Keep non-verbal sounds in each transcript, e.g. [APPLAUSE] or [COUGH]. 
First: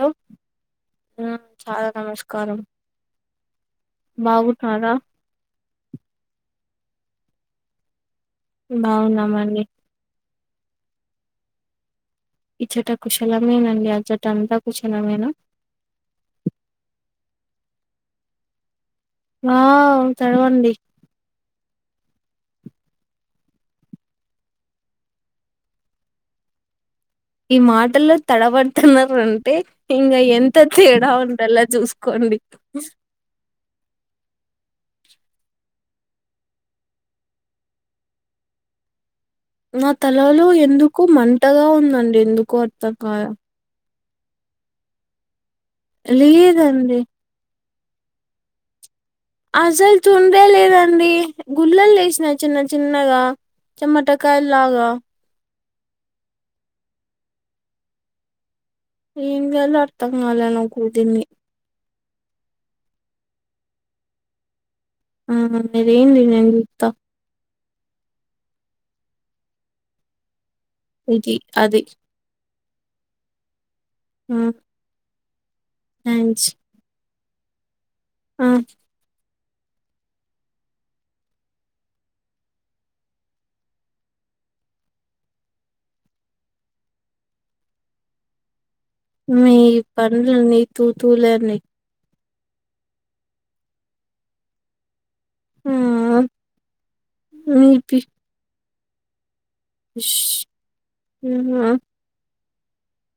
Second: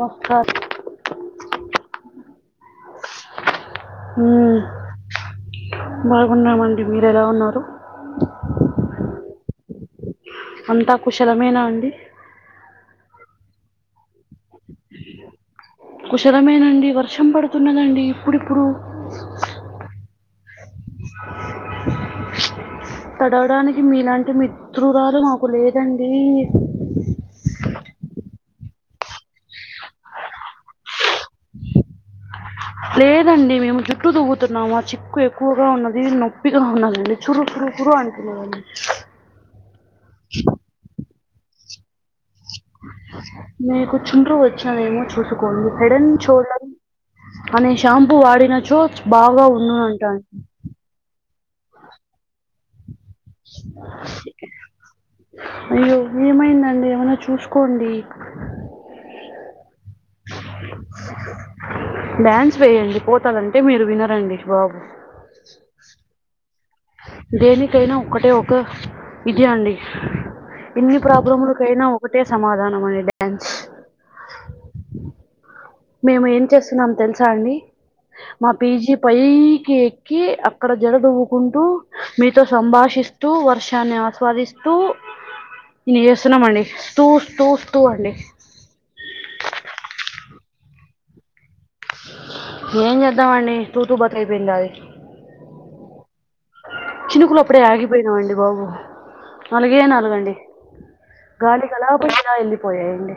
Hello నమస్కారం చాలా నమస్కారం మ్మ్. బాగున్నార బాగున్నామండి మీరు ఎలా ఉన్నారు బావున్నా మండి అంతా కుశలమేనా అండి ఈ చట కుశలమేనండి ఆ చెట అంతా కుశలమేనా కుషాలమేనండి వర్షం పడుతున్నదండి ఇప్పుడిప్పుడు ఆ చడవండి [UNINTELLIGIBLE] తడవడానికి మీలాంటి మిత్రురాలు నాకు లేదండి ఈ మాటల్లో తడబడ్తన్నారంటే ఇంగ ఎంత తేడా ఉండల్లా జూస్కోండి లేదండి మేము జుట్టూ దూగుతున్నాము చిక్కు ఎక్కువగా ఉన్నది నొప్పిగా ఉన్నదిఅండి చుర్ చుర్ చురు అంటున్నదండి నా తలలో ఎందుకో మంటగా ఉందండి ఎందుకో అర్థం కాలా నీకు చుండ్రు వచ్చదేమో చూసుకోండి హెడన్ సోల్డర్ లేదండి అనే శాంపూ వాడినచో బాగా అసల్ ఉండునంట అండి. చుండ్రే లేదండి గుళ్ళల్ లేస్నయ్ చిన్న చిన్నగా చెమటకాయలాగా అయ్యో ఏమైందండి ఏమన్నా చూస్కోండి ఏమ్ జేయాల్నో అర్థంగాలే నాకు దీన్ని డ్యాన్స్ వేయండి పోతదంటే మీరు వినరండి బాబు ఉమ్ ఏమ్ ఇదంతా దేనికైనా ఒక్కటే ఒక విది అండి ఇన్ని ఇది అది ప్రాబ్లములకైనా ఒకటే సమాధానం అని డ్యాన్స్ హ మేమ్ ఏం చేస్తున్నాం తెల్సా అండి ఆ మా పీజీ పైకి ఎక్కి అక్కడ జడదువ్వుకుంటూ మీతో సంభాషిస్ టు వర్షాన్ని ఆస్వాదిస్తూ నేస్తున్నామండి తు తు తు అండి మీ పన్లన్నీ తుతులే లన్ని ఏం చేద్దామండి తూతూ బత్కయిపోయింది నాది హుఆ చినుకులు అప్పుడే ఆగిపోయినావండి బాబు నాలుగే ష్ నాలుగండి ఆ గాలికి అలా పోయ్ ఇలా వెళ్ళిపోయాయండి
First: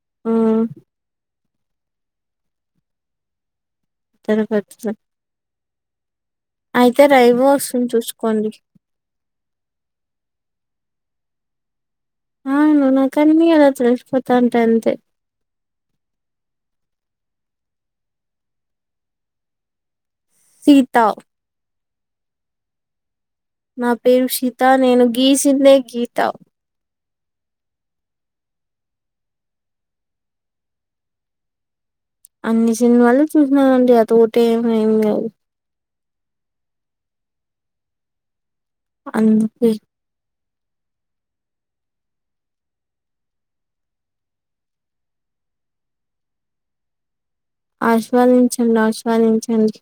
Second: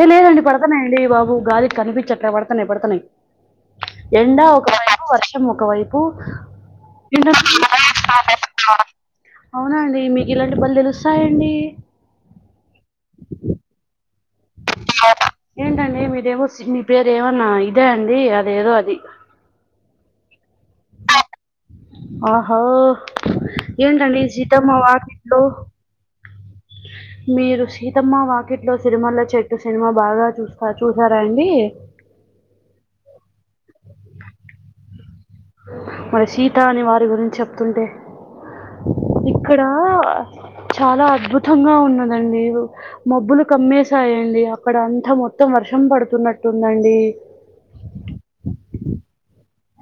ఏ ఆ లేదండి పడ్తన్నాయండి బాబు గాలిక్ కనిపించట్లే పడ్తన్నాయ్ పడ్తన్నాయ్ ఎండా ఒక తర్వాత వైపు వర్షం ఒక వైపు అయితే రైవో వస్తుంది చూసుకోండి ఆ అవున అండి మీకు ఇలాంటి బలె తెలుస్తాయండి ఆన్ నాకన్ని అలా తెల్సిపోతాంటాయ్ అంతే ఏంటండి మీరేమో మీ పేరేమైనా ఇదే అండి అదేదో అది సీత ఆహో నా ఏంటండి పేరు సీత సీతమ్మ నేను వాకిట్లో గీసిందే గీత మీరు సీతమ్మ వాకిట్లో సినిమాల్లో చెట్టు సినిమా బాగా చూసా చూసారాండి అన్ని సినిమాళు చూసినారండి అ తోటే ఏ ఏమి లేదు మరి సీత అని వారి గురించి చెప్తుంటే ఇక్కడ అందుకే చాలా అద్భుతంగా ఉన్నదండి మబ్బులు కమ్మేసాయండి అక్కడ అంతా మొత్తం వర్షం పడుతున్నట్టుందండి ఆస్వాదించండి ఆస్వాదించండి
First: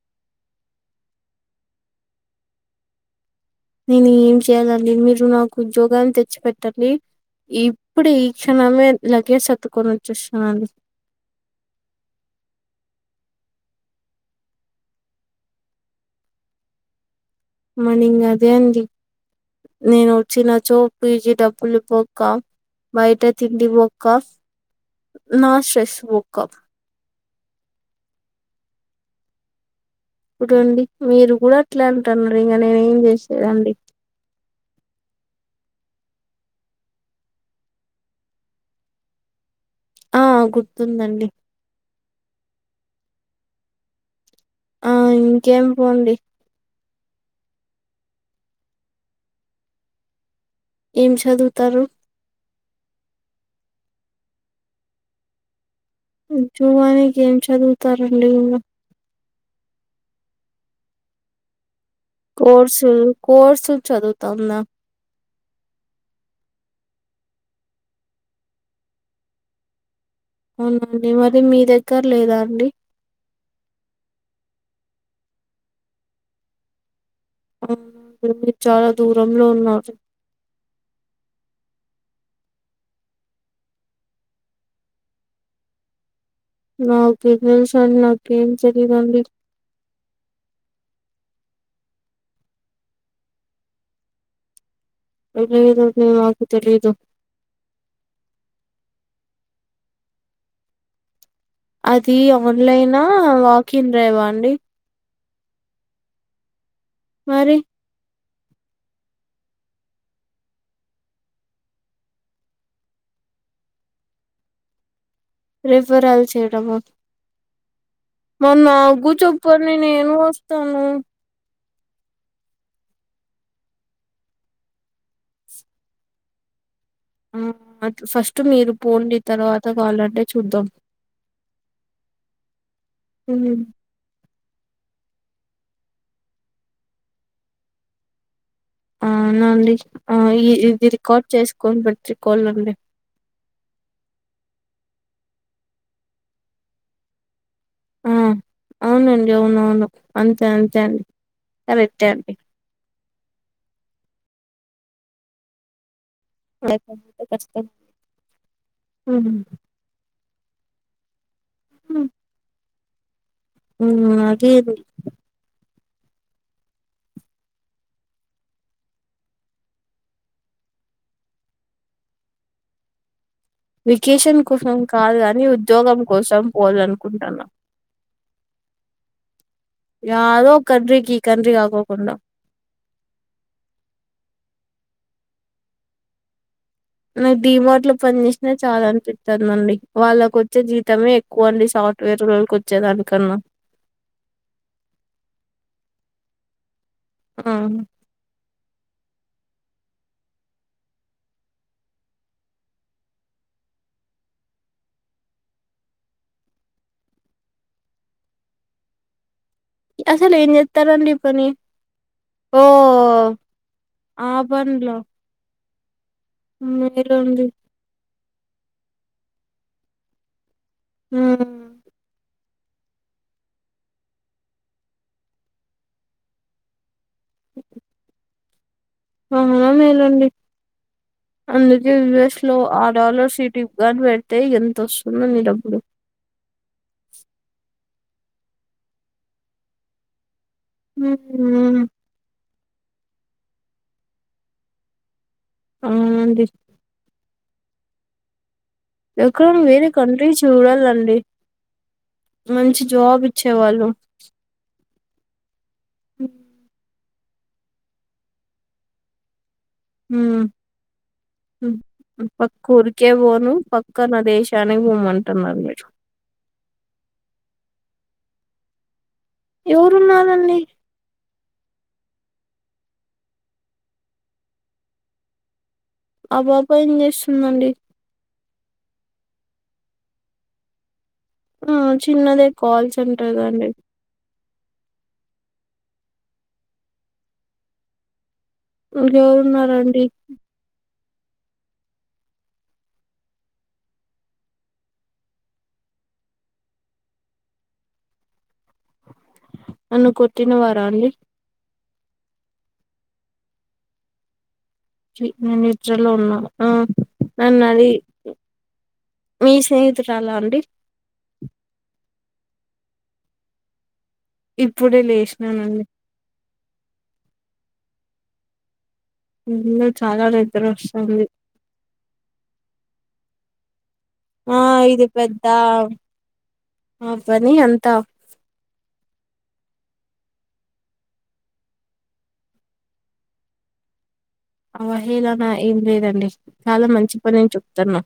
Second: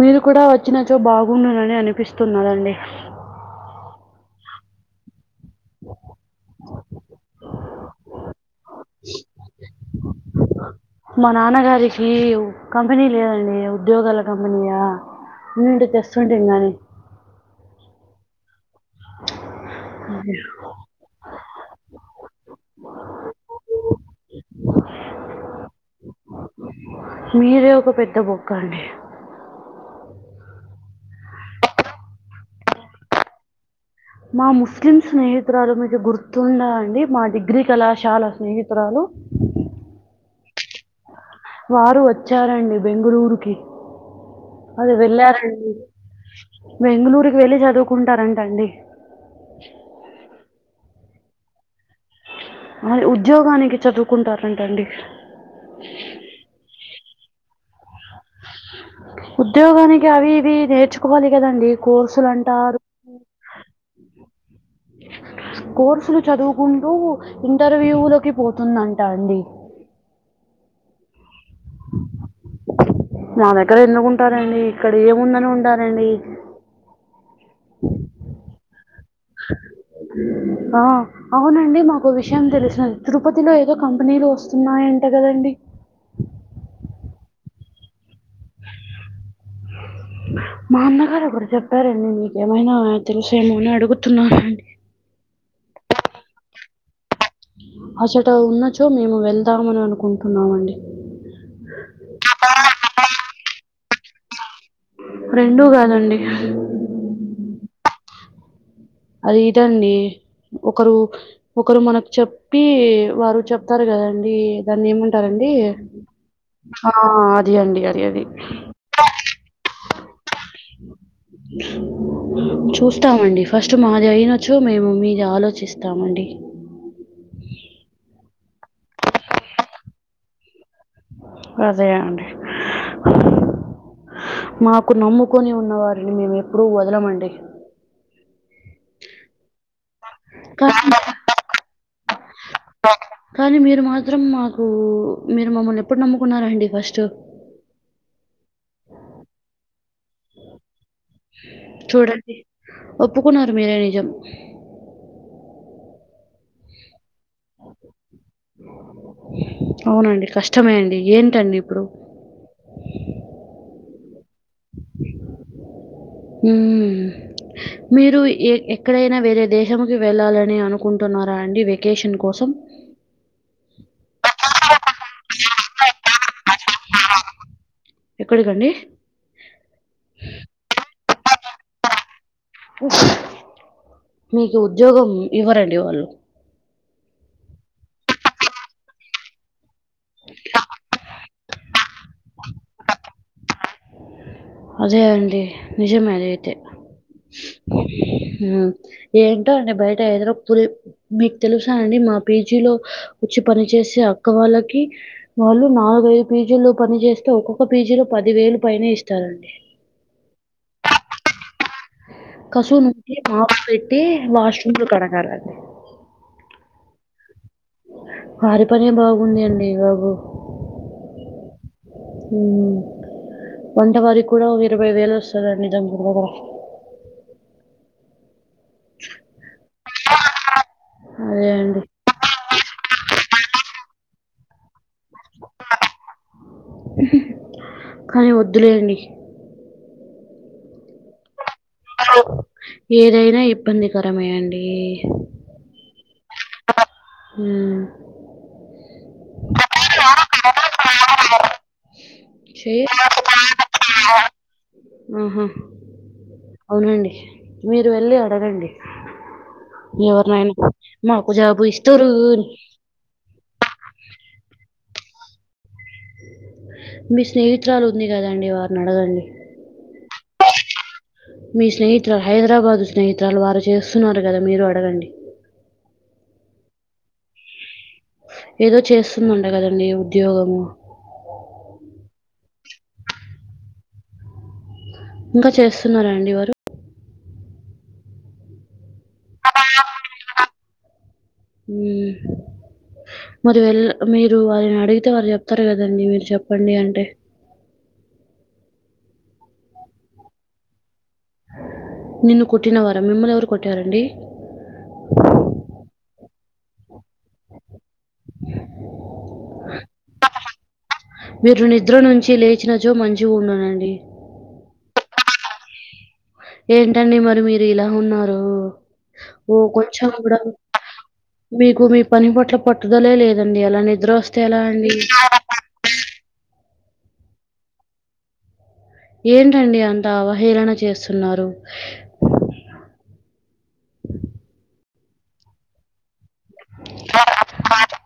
మీరు కూడా వచ్చినచో బాగుండనని అనిపిస్తున్నాదండి నేను ఏం చేయ్యాలండి మీరు నాకు ఉద్యోగాన్ని తెచ్చి పెట్టండిఇప్ ఇప్పుడు ఈ క్షణమే లగేజ్ సర్దుకొని వచ్చేస్తనాండి మా నాన్నగారికి కంపెనీ లేదండి ఉద్యోగాల కంపెనీయా ఉండుంటే తెస్తుంటూ కాని మనింగ్ అదే అండి నేను వచ్చినచో పీజీ డబ్బులు బొక్క బయట తిండి బొక్క నా స్ట్రెస్ బొక్క మీరే ఒక పెద్ద బొక్కండి ఇప్పుడండి మీరు కూడా అట్లా అంటున్నారు ఇంకా నేను ఏం చేసేదండి మా ముస్లిం స్నేహితురాలు మీద గుర్తుందాండి మా డిగ్రీ కళాశాల స్నేహితురాలు ఆ గుర్తుందండి వారు వచ్చారండి బెంగుళూరుకి ఆ అదే ఇంకేం వెళ్ళారండి పోండి బెంగళూర్కి వెళ్ళి చదువుకుంటారంటండీ ఏం చదువుతారు అ ఉద్యోగానికి చదువుకుంటారంటండి ఉద్యోగానికి ఏం చదువుతారండి ఉన్ ఉద్యోగానికి అది ఇది నేర్చుకోవాలి కదండి కోర్స్ కోర్సు కోర్సు చదువుతాందా కోర్సులు చదువుకుంటూ ఇంటర్వ్యూలకి పోతుందంటాండి అవునండి మరి మీ దగ్గర లేదాండి మా దగ్గర ఎందుకుంటారండి ఇక్కడ ఏముందని ఉంటారండి ఆ మీకు చాలా దూరంలో ఉన్న ఆ అవునండి మాకు విషయం తెలసింది తిరుపతిలో ఏదో కంపెనీలు వస్తున్నాయంట కదండి నాకేమ్ తెల్సాండి నాకేమ్ తెలీదాండి మా అన్నగారు ఒకరు చెప్పారండి మీకేమైనా తెలుసేమో అని అడుగుతున్నారండి ఏమోనండి మాకు తెలియదు అసట ఉన్నచో మేము వెళ్దామని అనుకుంటున్నాము అండి అది ఆన్లైనా వాకి ఇన్డ్రైవా అండి రెండూ కాదండి మరి అది ఇదండి ఒకరు ఒకరు మనకీ చెప్పి వారు చెప్తారు కదండి దాన్ని ఏమంట్ సరండీ రిఫరల్ ఆ అది అండి అది అది మా నాకు చెప్పండి నేను వస్తాను చూస్తామండి ఫస్ట్ మాది అయినొచ్చు మేము మీది ఆలోచిస్తామండి. ఉమ్ ఫస్ట్ మీరు పోండి తర్వాత వాలంటే చూద్దాం. అదే అండి హ్మ్. మాకు నమ్ముకొని ఉన్న వారిని మేము ఎప్పుడు వదలమండి. ఔనా అండి ఆ ఈ కానీ ఇది రికార్డ్ చేసుకోని పెట్టుకోవాలండి. కానీ మీరు మాత్రం మాకు మీరు మమ్మల్ని ఎప్పుడు నమ్ముకున్నారండి ఫస్ట్? ఆ అవునండి ఔను ఔను అంతే అంతే అండి కరెక్టే చూడండి. ఒప్పుకున్నారు మీరే నిజం అదే కదా కష్టం ఉహు ఔనండి కష్టమే అండి ఏంటండి ఇప్పుడు హుమ్ అగి హ మీరు ఎ ఎక్కడైనా వేరే దేశంకి వెళ్ళాలని అనుకుంటున్నారా అండి వెకేషన్ కోసం? వెకేషన్ కోసం కాదు కాని ఉద్యోగం కోసం పోవాల అనుకుంటున్నా. ఎక్కడికండి? యాదో కంట్రీకి ఈ కంట్రి కాకకుండా మీకు ఉద్యోగం ఇవ్వరండి వాళ్ళు నాకు డిమార్ట్ లో పనిచేసినా చాలా అనిపిస్తుందిండి వాళ్ళకు వచ్చే జీతమే వన్లీ సాఫ్ట్వేర్ వాళ్ళకి వచ్చేదానికన్నా అ లేదండి నిజమే అదైతే ఆ! ఉ ఏంటో అండి బయట వెదర్ ఫుల్ మీకు తెలుసా అండి మా పీజీలో వచ్చి పని చేసే అక్క వాళ్ళకి వాళ్ళు నాలుగైదు పీజీలో పని చేస్తే ఒక్కొక్క పీజీలో పది వేలు పైనే ఇస్తారండి. అసలు ఏం జెత్తరండి ఈ పని? కసు నుంచి ఓహ్! మాపు పెట్టి ఆ వాష్ రూమ్ లు కడగాల మ్ ఎలా ఉంది? వారి పనే బాగుంది అండి ఇ బాబు హ్మ్ మ్ వంట వారికి కూడా ఒక ఇరవై వేలు వస్తదండి దగ్గరి దగ్గర. అవునా మేలండి అదే అండి అందుకే యుఎస్ లో ఆడాలర్ సిటిగాని పె తె ఎంతోస్తుందో మి డబ్బులు హ్హ్ కానీ వద్దులేండి హ హ హవ్ ఏదైనా ఇబ్బందికరమేయండి అవునండి మ్ ఎక్కడ వేరే కంట్రీస్ చూడాల అండి మంచి చెయ్య జాబ్ ఇచ్చేవాళ్ళు ఆహా అవునండి మీరు వెళ్ళి అడగండి హ్మ్ ఎవరినైనా మాకు జాబు ఇస్తురున్ క్కే బోను పక్కన దేశానికి బూమ్ అంటున్నారు మీరు మీ స్నేహితురాలు ఉంది కదండి వారిని అడగండి. ఎవరు ఉన్నారు అండి మీ స్నేహితురాలు హైదరాబాదు స్నేహితురాలు వారు చేస్తున్నారు కదా మీరు అడగండి ఆ పాప ఏం చేస్తుందండి ఏదో చేస్తుందంట కదండడి ఉద్యోగము ఆ చిన్నదే కాల్ సెంటర్ అండి ఇంకా చేస్తున్నారండి ఎవరు ఎవరు ఉన్నారండి హు మరి వెళ్ మీరు వారిని అడిగితే వారుు చెప్తారు కదండి మీరు చెప్పండి అంటే నన్ను కొట్టిన వార అండి నిన్ను కోట్టిన వార మిమ్మల్ని ఎవరు కొట్టరండి నేను [UNINTELLIGIBLE] ఉన్నా ఆ నన్ను అది మీ స్నేహితురల అండి మీరు నిద్ర నుంచి లేచినచో మంచిగ ఉండనండి ఇప్పుడే లే [UNINTELLIGIBLE] ఏంటండి మరి మీరు ఇల ఉన్నారు ఓ ఈ [UNINTELLIGIBLE] కొంచెం చాల కూడా నిద్దుర వస్తుంది మీకు మీ పని పట్ల పట్టుదలే లేదండి అలా నిద్ర వస్తే ఆ ఎలా అండి ఇది పెద్ద ఆ పని అంత ఏంటండి అంత అవహేళన చేస్తున్నారు అవహేలాన ఏం లేదండి చాల మంచి పనే చెప్తున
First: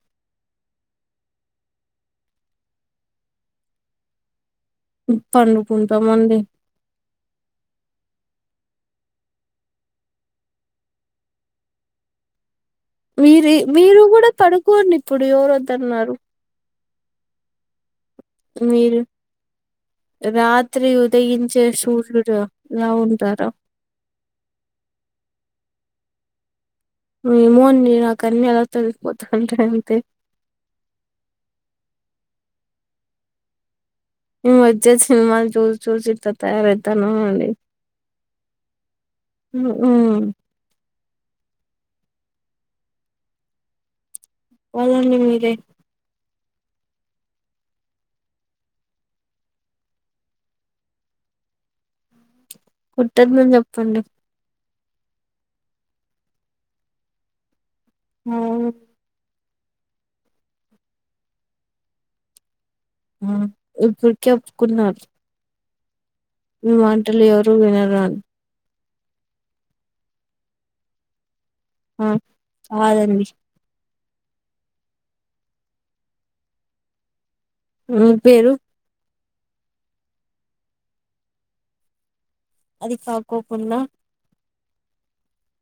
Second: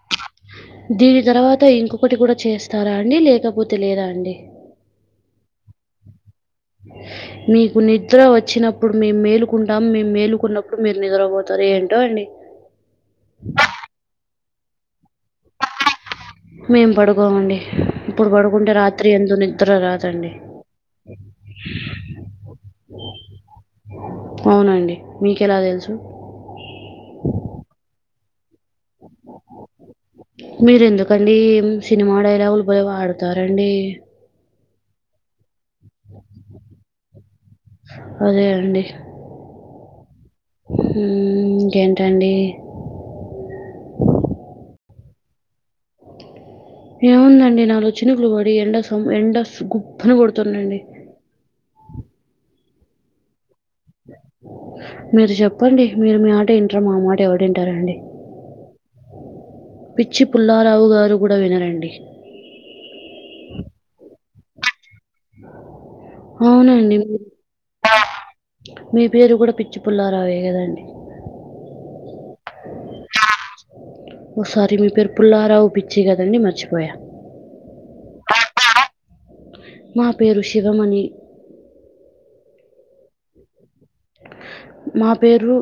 దీని తర్వాత ఇంకొకటి కూడ చేస్తారా అండి లేకపోతే లేదా అండి పండుకుంటాం అండి మీకు నిద్ర వచ్చినప్పుడు మేము మేలుకుంటాం మేము మేలుకున్నప్పుడు మీరు నిద్ర పోతారు ఏంటో అండి మీరు మీరు కూడ పడుకోండి ఇప్పుడు ఎవరు వద్దన్నారు మేము పడుకోం అండి [UNINTELLIGIBLE] మీరు రాత్రి యందు నిద్ర [UNINTELLIGIBLE] రాత్రి ఉదయించే సూర్యుడు ల ఉంటార అవునండి మీకెలా తెలుసు ఏమోండి నాకు అన్నీ అలా తెలిసిపోతుంటాయి అంతే మీరు ఎందుకండి సినిమా డైలాగులు బలే వాడుతారండి [UNINTELLIGIBLE] సినిమాలు చూసి చూసి ఇట్లా తయారవుతానము అండి అదే అండి ఉ- ఉమ్. ఇంకేంటండి [UNINTELLIGIBLE] మీరే ఏముందండి నాలుగు చినుకులు పడి ఎండ సం ఎండ గుప్పని కొడుతుందండి కోట్టద్దని [UNINTELLIGIBLE] చెప్పండి మీరు చెప్పండి మీరు మీ [UNINTELLIGIBLE] వింటారు మా మాట ఎవరు ఇంటారు అండి ఆ పిచ్చి పుల్లారావు గారు కూడ వినరండి ఇప్పుడు చెప్పుకున్నారు అవునండి ఎవరు వినరు అని మీ పేరు కూడ పిచ్చి పుల్లారావే కదండి ఆ [UNINTELLIGIBLE] దండి ఓసారి మీ పేరు పుల్లారావూ పిచ్చి కదండి మర్చిపోయా నూ పేరు మా పేరు శివమణి అది కాకుండా మా పేరు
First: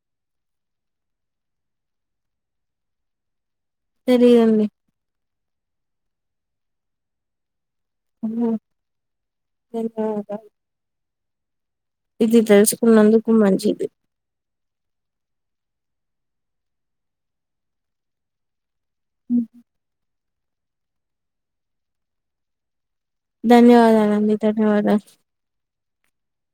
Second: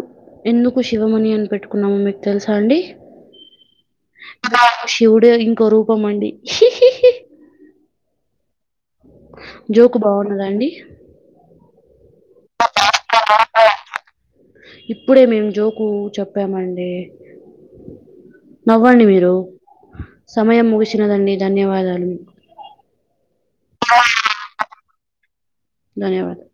ఎందుకు శివమణి అని పెట్టుకున్నాము మీకు తెలుసా అండి తెలియదండి శివుడు ఇంకొ రూపంమండి ఓ జోకు బాగువునదా అండి ఇది తెలుసుకున్నందుకు మంచిది ఇప్పుడే మేము జోకు చెప్పామండి నవ్వండి మీరు సమయం ముగిసినదండి ధన్యవాదాలు ధన్యవాదాలు అండి ధన్యవాదాలు ధన్యవాదాలు